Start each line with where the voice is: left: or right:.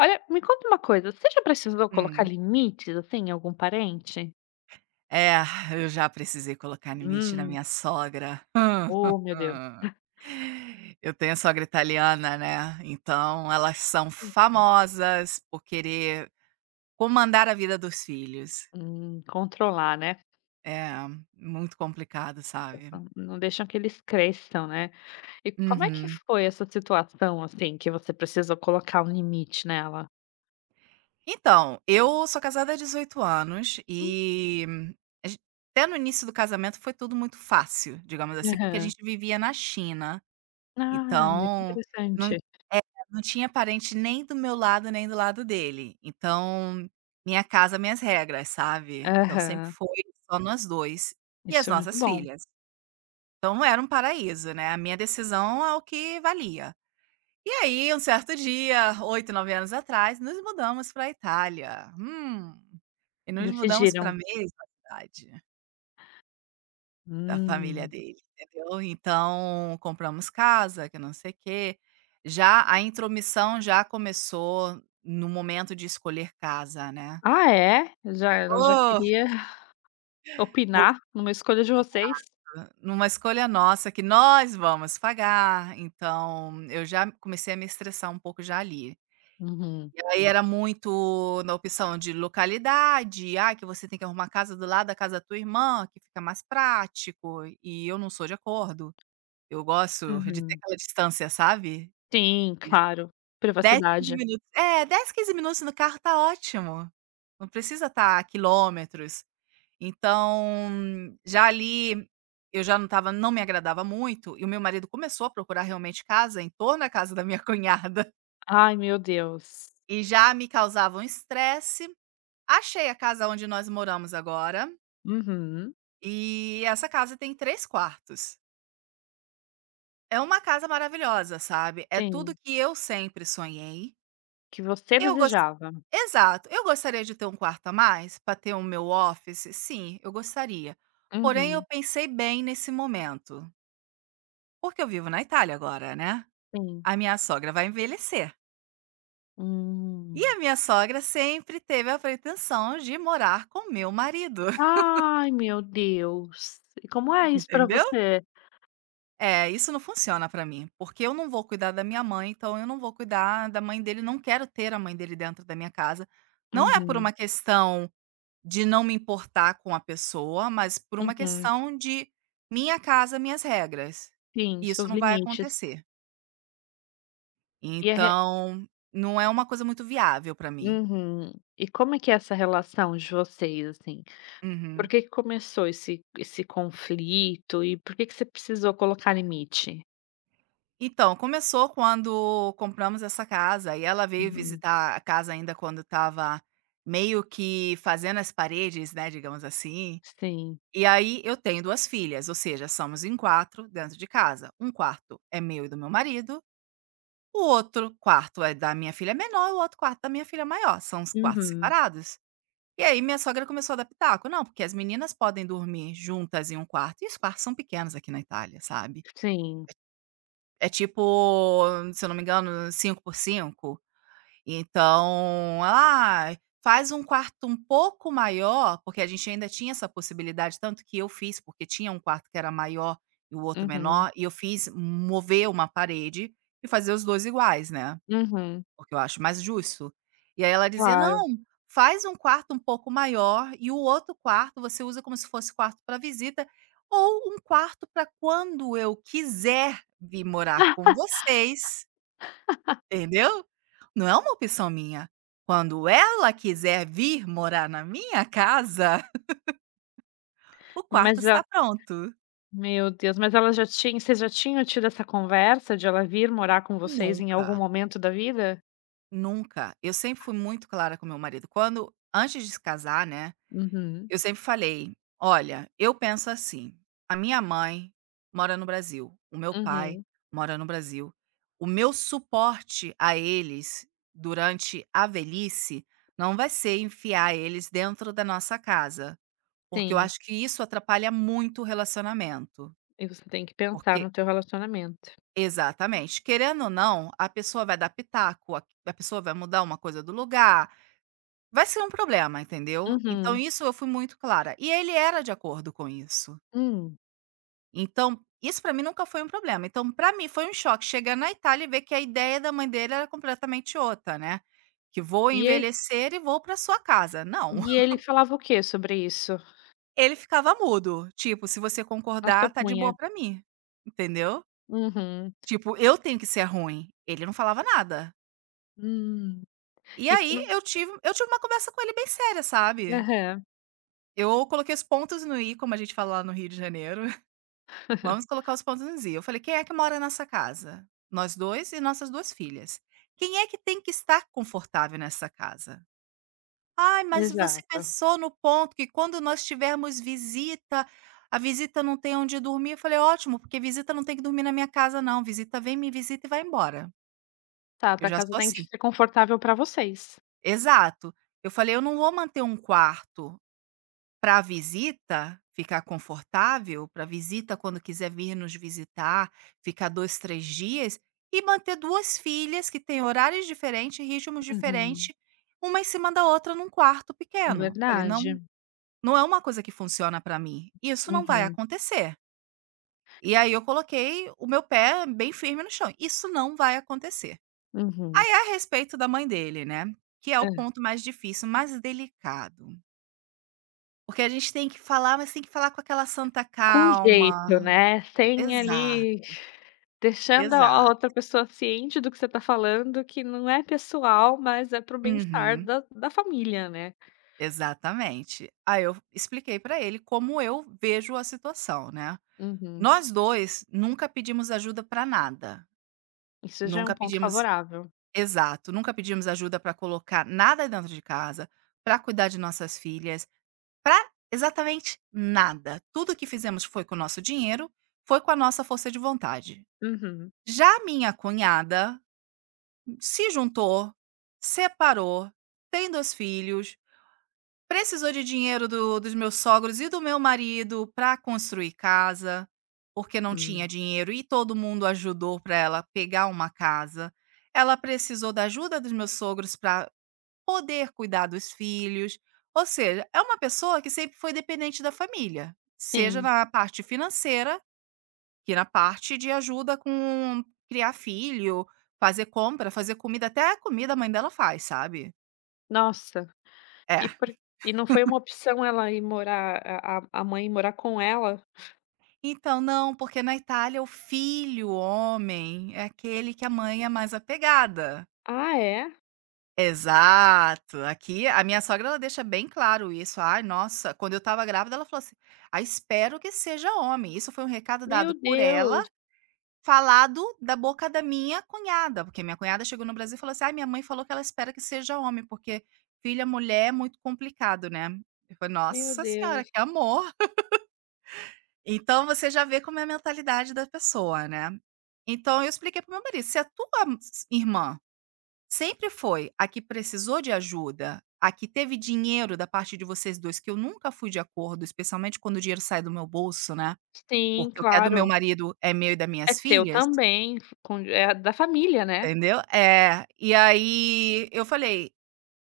left: Olha, me conta uma coisa, você já precisou colocar
right: Hum.
left: limites, assim, em algum parente?
right: É, eu já precisei colocar limite na
left: Hum.
right: minha sogra.
left: Oh, meu Deus.
right: Eu tenho sogra italiana, né, então elas são famosas por querer comandar a vida dos filhos.
left: Controlar, né.
right: É muito complicado, sabe.
left: Não deixam que eles cresçam, né. E como é que
right: Uhum.
left: foi essa situação, assim, que você precisou colocar um limite nela?
right: Então, eu sou casada há 18 anos
left: Hum,
right: e a gen até no início do casamento foi tudo muito fácil, digamos assim, porque a
left: aham.
right: gente vivia na China.
left: Ah, olha que
right: Então, não
left: interessante.
right: é, não tinha parente nem do meu lado, nem do lado dele. Então, minha casa, minhas regras, sabe. Então sempre
left: Aham,
right: foi só nós 2 e as
left: isso é muito
right: nossas
left: bom.
right: filhas. Então era um paraíso, né, a minha decisão é o que valia. E aí, um certo dia, 8 9 anos atrás, nos mudamos para a Itália. Hum. E nos mudamos para a
left: Decidiram.
right: mesma cidade. Da família
left: Hum.
right: dele, entendeu. Então, compramos casa, que não sei o quê. Já a intromissão já começou no momento de escolher casa, né.
left: Ah, é? Já Ela já
right: Oh!
left: queria
right: Por
left: opinar numa escolha de vocês?
right: numa escolha nossa que nós vamos pagar, então eu já comecei a me estressar um pouco já ali.
left: Uhum,
right: E aí era muito na opção de localidade, ah, que você tem que arrumar a casa do lado da casa da tua irmã, que fica mais prático", e eu não sou de acordo. Eu gosto de ter
left: uhum.
right: aquela distância, sabe?
left: Sim, claro.
right: Dez, 15
left: Privacidade.
right: minutos. É, 10, 15 minutos no carro tá ótimo. Não precisa estar quilômetros. Então, já ali, eu já não estava não me agradava muito, e o meu marido começou a procurar realmente casa em torno da casa da minha cunhada,
left: Ai, meu Deus.
right: e já me causava um estresse. Achei a casa onde nós moramos agora,
left: Uhum.
right: e essa casa tem 3 quartos. É uma casa maravilhosa, sabe, é tudo
left: Sim.
right: que eu sempre sonhei.
left: Que você
right: Eu gos
left: desejava.
right: Exato. Eu gostaria de ter um quarto a mais para ter o meu office? Sim, eu gostaria. Porém, eu
left: Uhum.
right: pensei bem nesse momento, porque eu vivo na Itália agora, né?
left: Sim.
right: A minha sogra vai envelhecer. E
left: Hum.
right: a minha sogra sempre teve a pretensão de morar com meu marido,
left: Ai, meu Deus. E como é isso pra
right: entendeu?
left: você?
right: É, isso não funciona para mim, porque eu não vou cuidar da minha mãe, então eu não vou cuidar da mãe dele, não quero ter a mãe dele dentro da minha casa. Não é por uma
left: Uhum,
right: questão de não me importar com a pessoa, mas por uma
left: uhum.
right: questão de minha casa, minhas regras.
left: Sim,
right: E isso
left: seus
right: não vai
left: limites.
right: acontecer.
left: E a re
right: Então, não é uma coisa muito viável para mim.
left: Uhum. E como é que é essa relação de vocês, assim? Por
right: Uhum.
left: que que começou esse conflito e por que que você precisou colocar limite?
right: Então, começou quando compramos essa casa e ela veio
left: Uhum.
right: visitar a casa ainda quando estava meio que fazendo as paredes, né, digamos assim.
left: Sim.
right: E aí eu tenho 2 filhas, ou seja, somos em 4 dentro de casa. Um quarto é meu e do meu marido. O outro quarto é da minha filha menor, e o outro quarto da minha filha maior, são os quartos
left: Uhum.
right: separados. E aí minha sogra começou a dar pitaco: "Não, porque as meninas podem dormir juntas em um quarto", e os quartos são pequenos aqui na Itália, sabe.
left: Sim.
right: É tipo, se eu não me engano, 5 por 5. Então ela: "Ah, faz um quarto um pouco maior", porque a gente ainda tinha essa possibilidade, tanto que eu fiz, porque tinha um quarto que era maior e o outro
left: Uhum,
right: menor, e eu fiz mover uma parede e fazer os 2 iguais, né.
left: uhum,
right: O que eu acho mais justo. E aí ela dizia:
left: claro.
right: "Não, faz um quarto um pouco maior e o outro quarto você usa como se fosse quarto para visita, ou um quarto para quando eu quiser vir morar com vocês", entendeu? Não é uma opção minha. Quando ela quiser vir morar na minha casa, o
left: Mas
right: quarto está
left: a
right: pronto.
left: Meu Deus, mas ela já tinha vocês já tinham tido essa conversa de ela vir morar com vocês em algum
right: Nunca,
left: momento da vida?
right: nunca. Eu sempre fui muito clara com meu marido. Quando antes de se casar, né.
left: Uhum.
right: Eu sempre falei: "Olha, eu penso assim, a minha mãe mora no Brasil, o meu pai
left: Uhum,
right: mora no Brasil. O meu suporte a eles durante a velhice não vai ser enfiar eles dentro da nossa casa, porque eu
left: sim,
right: acho que isso atrapalha muito o relacionamento".
left: e você tem que pensar
right: Porque
left: no teu relacionamento.
right: exatamente, querendo ou não, a pessoa vai dar pitaco, a pessoa vai mudar uma coisa do lugar, vai ser um problema, entendeu? Então
left: Uhum,
right: isso eu fui muito clara, e ele era de acordo com isso.
left: hum.
right: Então, isso para mim nunca foi um problema. Então, para mim foi um choque chegar na Itália e ver que a ideia da mãe dele era completamente outra, né, que vou
left: E ele
right: envelhecer e vou para sua casa, não.
left: e ele falava o quê sobre isso?
right: Ele ficava mudo, tipo: "Se você
left: Não se
right: concordar, tá de
left: opunha?
right: boa para mim", entendeu?
left: Uhum,
right: Tipo, eu tenho que ser ruim, ele não falava nada.
left: hum.
right: E
left: E
right: aí
left: como
right: eu tive uma conversa com ele bem séria, sabe.
left: Aham,
right: Eu coloquei os pontos no i, como a gente fala lá no Rio de Janeiro. Vamos colocar os pontos nos i. Eu falei: "Quem é que mora nessa casa? Nós 2 e nossas 2 filhas. Quem é que tem que estar confortável nessa casa? Ai, mas você
left: exato.
right: pensou no ponto que quando nós tivermos visita, a visita não tem onde dormir?" Eu falei: "Ótimo, porque visita não tem que dormir na minha casa não, visita vem, me visita e vai embora."
left: Tá,
right: Eu
left: tua
right: já
left: casa
right: sou
left: tem que
right: assim.
left: ser confortável para vocês.
right: Exato. Eu falei: "Eu não vou manter um quarto para a visita ficar confortável, para a visita quando quiser vir nos visitar, ficar 2 3 dias, e manter 2 filhas que têm horários diferentes, ritmos
left: Uhum,
right: diferentes, uma em cima da outra num quarto pequeno. Falei: "Não,
left: verdade.
right: não é uma coisa que funciona para mim, isso não vai
left: Uhum,
right: acontecer". E aí eu coloquei o meu pé bem firme no chão, isso não vai acontecer.
left: uhum.
right: Aí a respeito da mãe dele, né, que é o
left: Hã.
right: ponto mais difícil, mais delicado. Porque a gente tem que falar, mas tem que falar com aquela santa
left: Com jeito,
right: calma.
left: né, sem
right: Exato,
left: ali deixando a
right: exato.
left: outra pessoa ciente do que você tá falando, que não é pessoal, mas é para o bem-estar
right: Uhum,
left: da família, né.
right: exatamente. Aí eu expliquei pra ele como eu vejo a situação, né.
left: Uhum.
right: Nós 2 nunca pedimos ajuda pra nada,
left: Isso já é
right: nunca
left: um ponto
right: pedimos,
left: favorável.
right: exato, nunca pedimos ajuda pra colocar nada dentro de casa, pra cuidar de nossas filhas, pra exatamente nada. Tudo que fizemos foi com o nosso dinheiro, foi com a nossa força de vontade.
left: Uhum.
right: Já a minha cunhada se juntou, separou, tem 2 filhos, precisou de dinheiro do dos meus sogros e do meu marido para construir casa, porque não tinha
left: Hum.
right: dinheiro e todo mundo ajudou para ela pegar uma casa. Ela precisou da ajuda dos meus sogros para poder cuidar dos filhos, ou seja, é uma pessoa que sempre foi dependente da família, seja
left: Sim.
right: na parte financeira que na parte de ajuda com criar filho, fazer compra, fazer comida, até a comida a mãe dela faz, sabe.
left: Nossa,
right: É.
left: e por e não foi uma opção ela ir morar a mãe morar com ela?
right: Então não, porque na Itália o filho homem é aquele que a mãe é mais apegada.
left: Ah, é?
right: Exato. Aqui a minha sogra ela deixa bem claro isso. Ai, nossa, quando eu estava grávida ela falou assim: "Ah, espero que seja homem". Isso foi um recado
left: Meu
right: dado por ela,
left: Deus,
right: falado da boca da minha cunhada, porque minha cunhada chegou no Brasil e falou assim: "Ai, minha mãe falou que ela espera que seja homem, porque filha mulher é muito complicado, né". Eu falei:
left: meu
right: "Nossa senhora,
left: Deus.
right: que amor". Então você já vê como é a mentalidade da pessoa, né. Então eu expliquei para meu marido: "Se a tua m- s irmã sempre foi a que precisou de ajuda, a que teve dinheiro da parte de vocês 2, que eu nunca fui de acordo, especialmente quando o dinheiro sai do meu bolso, né,
left: Sim,
right: porque o que é do meu
left: claro.
right: marido é meu e das
left: É
right: minhas
left: seu
right: filhas".
left: também, com é da família, né.
right: Entendeu? É. E aí eu falei: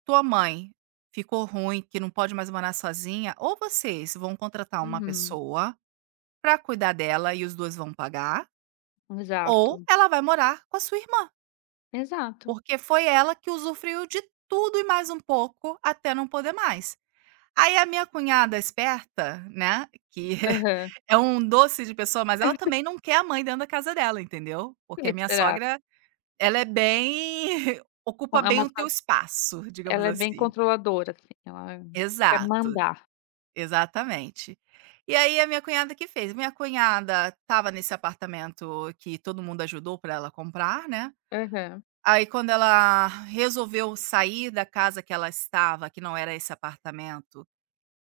right: "Tua mãe ficou ruim, que não pode mais morar sozinha, ou vocês vão contratar uma
left: Uhum.
right: pessoa para cuidar dela e os 2 vão pagar,
left: Exato,
right: ou ela vai morar com a sua irmã,
left: exato.
right: porque foi ela que usufruiu de tudo e mais um pouco até não poder mais". Aí a minha cunhada esperta, né, que
left: Aham.
right: é um doce de pessoa, mas ela também não quer a mãe dentro da casa dela, entendeu?
left: Por
right: Porque
left: que
right: a minha
left: Será?
right: sogra ela é bem ocupa
left: Bom, é
right: bem
left: uma
right: o teu
left: fa
right: espaço, digamos
left: ela é bem
right: assim.
left: controladora, assim, ela quer
right: Exato,
left: mandar.
right: exatamente. E aí a minha cunhada que fez, minha cunhada estava nesse apartamento que todo mundo ajudou para ela comprar, né.
left: Aham.
right: Aí quando ela resolveu sair da casa que ela estava, que não era esse apartamento,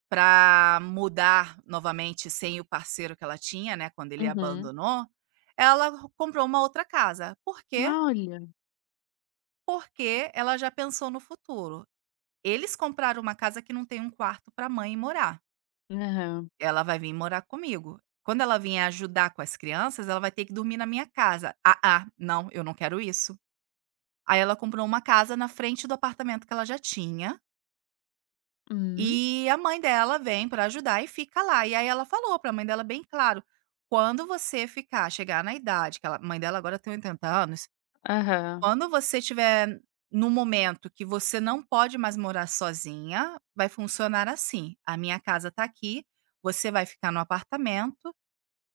right: para mudar novamente sem o parceiro que ela tinha, né, quando ele
left: Uhum.
right: abandonou, ela comprou uma outra casa. Por quê?
left: Ah, olha.
right: Porque ela já pensou no futuro. Eles compraram uma casa que não tem um quarto para a mãe morar.
left: Aham.
right: Ela vai vir morar comigo. Quando ela vier ajudar com as crianças, ela vai ter que dormir na minha casa. Ah, ah, não, eu não quero isso. Aí ela comprou uma casa na frente do apartamento que ela já tinha,
left: Hum.
right: e a mãe dela vem para ajudar e fica lá. E aí ela falou para a mãe dela bem claro: "Quando você ficar chegar na idade", que ela a mãe dela agora tem 80 anos.
left: Aham.
right: Quando você estiver no momento que você não pode mais morar sozinha, vai funcionar assim: "A minha casa tá aqui, você vai ficar no apartamento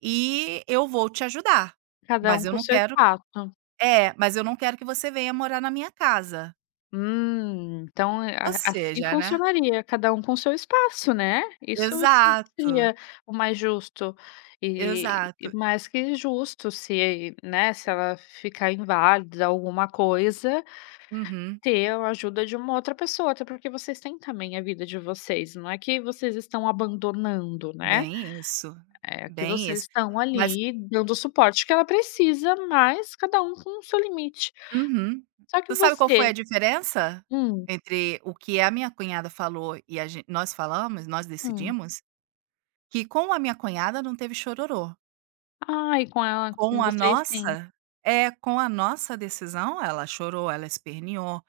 right: e eu vou te ajudar,
left: Cada
right: mas
left: um
right: eu
left: com
right: não
left: seu
right: quero",
left: espaço.
right: é, "mas eu não quero que você venha morar na minha casa".
left: Então,
right: Ou
left: a assim
right: seja, né?
left: funcionaria, cada um com seu espaço, né. Isso sim
right: Exato,
left: seria o mais justo e
right: exato.
left: mais que justo se, né, se ela ficar inválida alguma coisa.
right: Uhum.
left: Ter a ajuda de uma outra pessoa, até porque vocês têm também a vida de vocês, não é que vocês estão abandonando, né,
right: Bem isso,
left: é que
right: bem
left: vocês
right: isso.
left: estão
right: Mas
left: ali dando o suporte que ela precisa, mas cada um com o seu limite.
right: uhum.
left: Só que
right: Tu sabe qual foi a
left: você
right: diferença
left: Hum,
right: entre o que a minha cunhada falou e a gen nós falamos, nós
left: hum.
right: decidimos? Que com a minha cunhada não teve chororô,
left: Ai, com ela
right: com
left: com
right: a
left: vocês sim.
right: nossa, é, com a nossa decisão ela chorou, ela esperneou.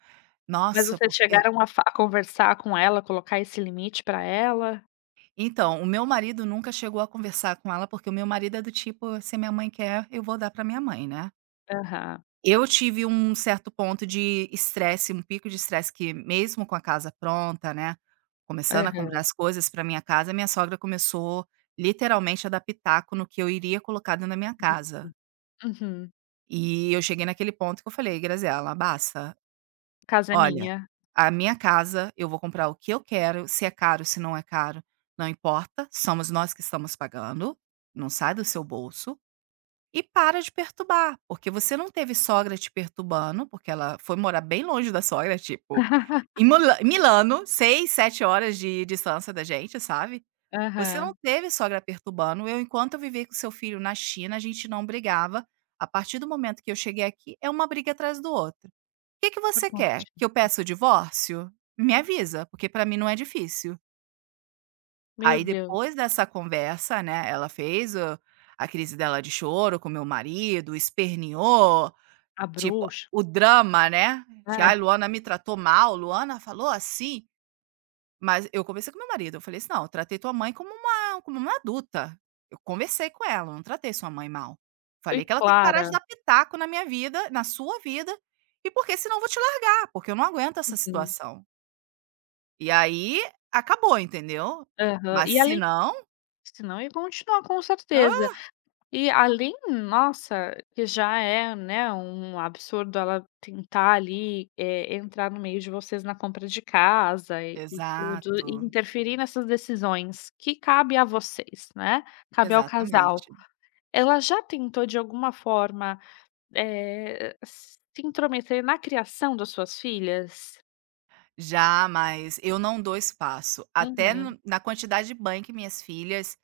left: Mas
right: Nossa,
left: vocês
right: porque
left: chegaram a conversar com ela, colocar esse limite pra ela?
right: então, o meu marido nunca chegou a conversar com ela, porque o meu marido é do tipo: "Se minha mãe quer, eu vou dar pra minha mãe, né".
left: Aham,
right: Eu tive um certo ponto de estresse, um pico de estresse que mesmo com a casa pronta, né, começando a comprar
left: aham.
right: as coisas para minha casa, minha sogra começou literalmente a dar pitaco no que eu iria colocar dentro da minha casa.
left: Uhum.
right: E eu cheguei naquele ponto que eu falei: "Graziela, basta.
left: Casa é
right: Olha,
left: minha.
right: a minha casa, eu vou comprar o que eu quero, se é caro, se não é caro, não importa, somos nós que estamos pagando, não sai do seu bolso. E para de perturbar, porque você não teve sogra te perturbando, porque ela foi morar bem longe da sogra, tipo, em Milano, 6, 7 horas de distância da gente, sabe. Você não
left: Aham.
right: teve sogra perturbando, eu enquanto eu vivi com seu filho na China, a gente não brigava, a partir do momento que eu cheguei aqui, é uma briga atrás do outro. O: "Que que
left: Por
right: você
left: conta
right: quer?
left: de
right: Que eu peça o divórcio? Me avisa, porque para mim não é difícil".
left: Meu
right: Aí
left: Deus,
right: depois dessa conversa, né, ela fez o a crise dela de choro com meu marido, esperneou,
left: a
right: tipo,
left: bruxa,
right: o drama, né, de:
left: né,
right: "Ai, Luana me tratou mal, Luana falou assim", mas eu conversei com meu marido, eu falei assim: "Não, eu tratei tua mãe como uma adulta, eu conversei com ela, eu não tratei sua mãe mal. Falei
left: fui
right: que ela tem que parar de
left: clara.
right: dar pitaco na minha vida, na sua vida, e porque senão eu vou te largar, porque eu não aguento essa
left: Sim.
right: situação". E aí acabou, entendeu.
left: Aham.
right: Mas
left: E
right: se
left: além
right: não...
left: Se não ia continuar com certeza. E além Nossa, que já é, né, um absurdo ela tentar ali, entrar no meio de vocês na compra de casa e tudo, e
right: Exato,
left: interferir nessas decisões que cabe a vocês, né, cabe ao casal.
right: exatamente.
left: Ela já tentou de alguma forma, se intrometer na criação das suas filhas?
right: Já, mas eu não dou espaço. Até
left: Uhum.
right: no na quantidade de banho que minhas filhas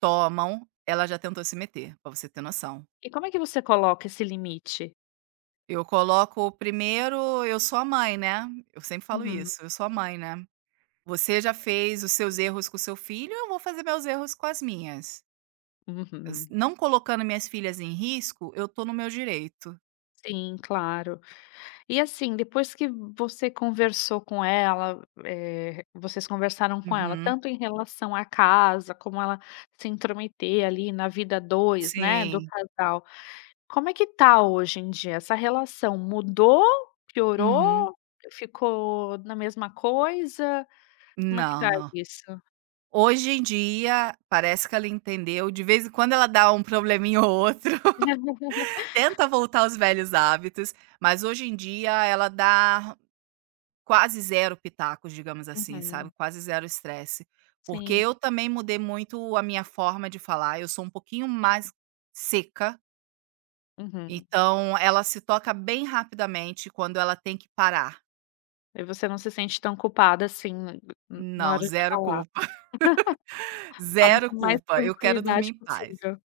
right: tomam, ela já tentou se meter, pra você ter noção.
left: E como é que você coloca esse limite?
right: Eu coloco primeiro: eu sou a mãe, né, eu sempre falo
left: Uhum,
right: isso, eu sou a mãe, né. Você já fez os seus erros com o seu filho, eu vou fazer meus erros com as minhas. S
left: uhum.
right: Não colocando minhas filhas em risco, eu tô no meu direito.
left: Sim, claro. E assim, depois que você conversou com ela, vocês conversaram com ela,
right: Uhum.
left: tanto em relação à casa, como ela se intrometer ali na vida 2, né, do
right: Sim.
left: casal. Como é que tá hoje em dia? Essa relação mudou?
right: Uhum.
left: Piorou? Ficou na mesma coisa? Como é que
right: Não,
left: tá
right: não.
left: isso?
right: Hoje em dia, parece que ela entendeu, de vez em quando ela dá um probleminha ou outro, tenta voltar aos velhos hábitos, mas hoje em dia ela dá quase zero pitacos, digamos assim, sabe,
left: Uhum.
right: quase zero estresse. Porque
left: Sim.
right: eu também mudei muito a minha forma de falar, eu sou um pouquinho mais seca,
left: Uhum.
right: então ela se toca bem rapidamente quando ela tem que parar.
left: E você não se sente tão culpada assim, n na
right: Não,
left: hora de
right: zero
left: falar.
right: culpa,
left: Fala
right: zero
left: com mais
right: culpa, eu quero dormir em
left: tranquilidade
right: paz.
left: possível.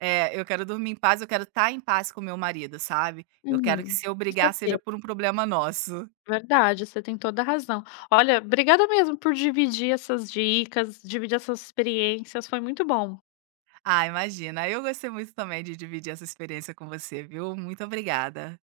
right: É, eu quero dormir em paz, eu quero estar em paz com meu marido, sabe. Eu quero que,
left: Uhum.
right: se eu
left: Com
right: brigar, seja
left: certeza,
right: por um problema nosso.
left: verdade, você tem toda a razão. Olha, obrigada mesmo por dividir essas dicas, dividir essas experiências, foi muito bom.
right: Ah, imagina, eu gostei muito também de dividir essa experiência com você, viu. Muito obrigada.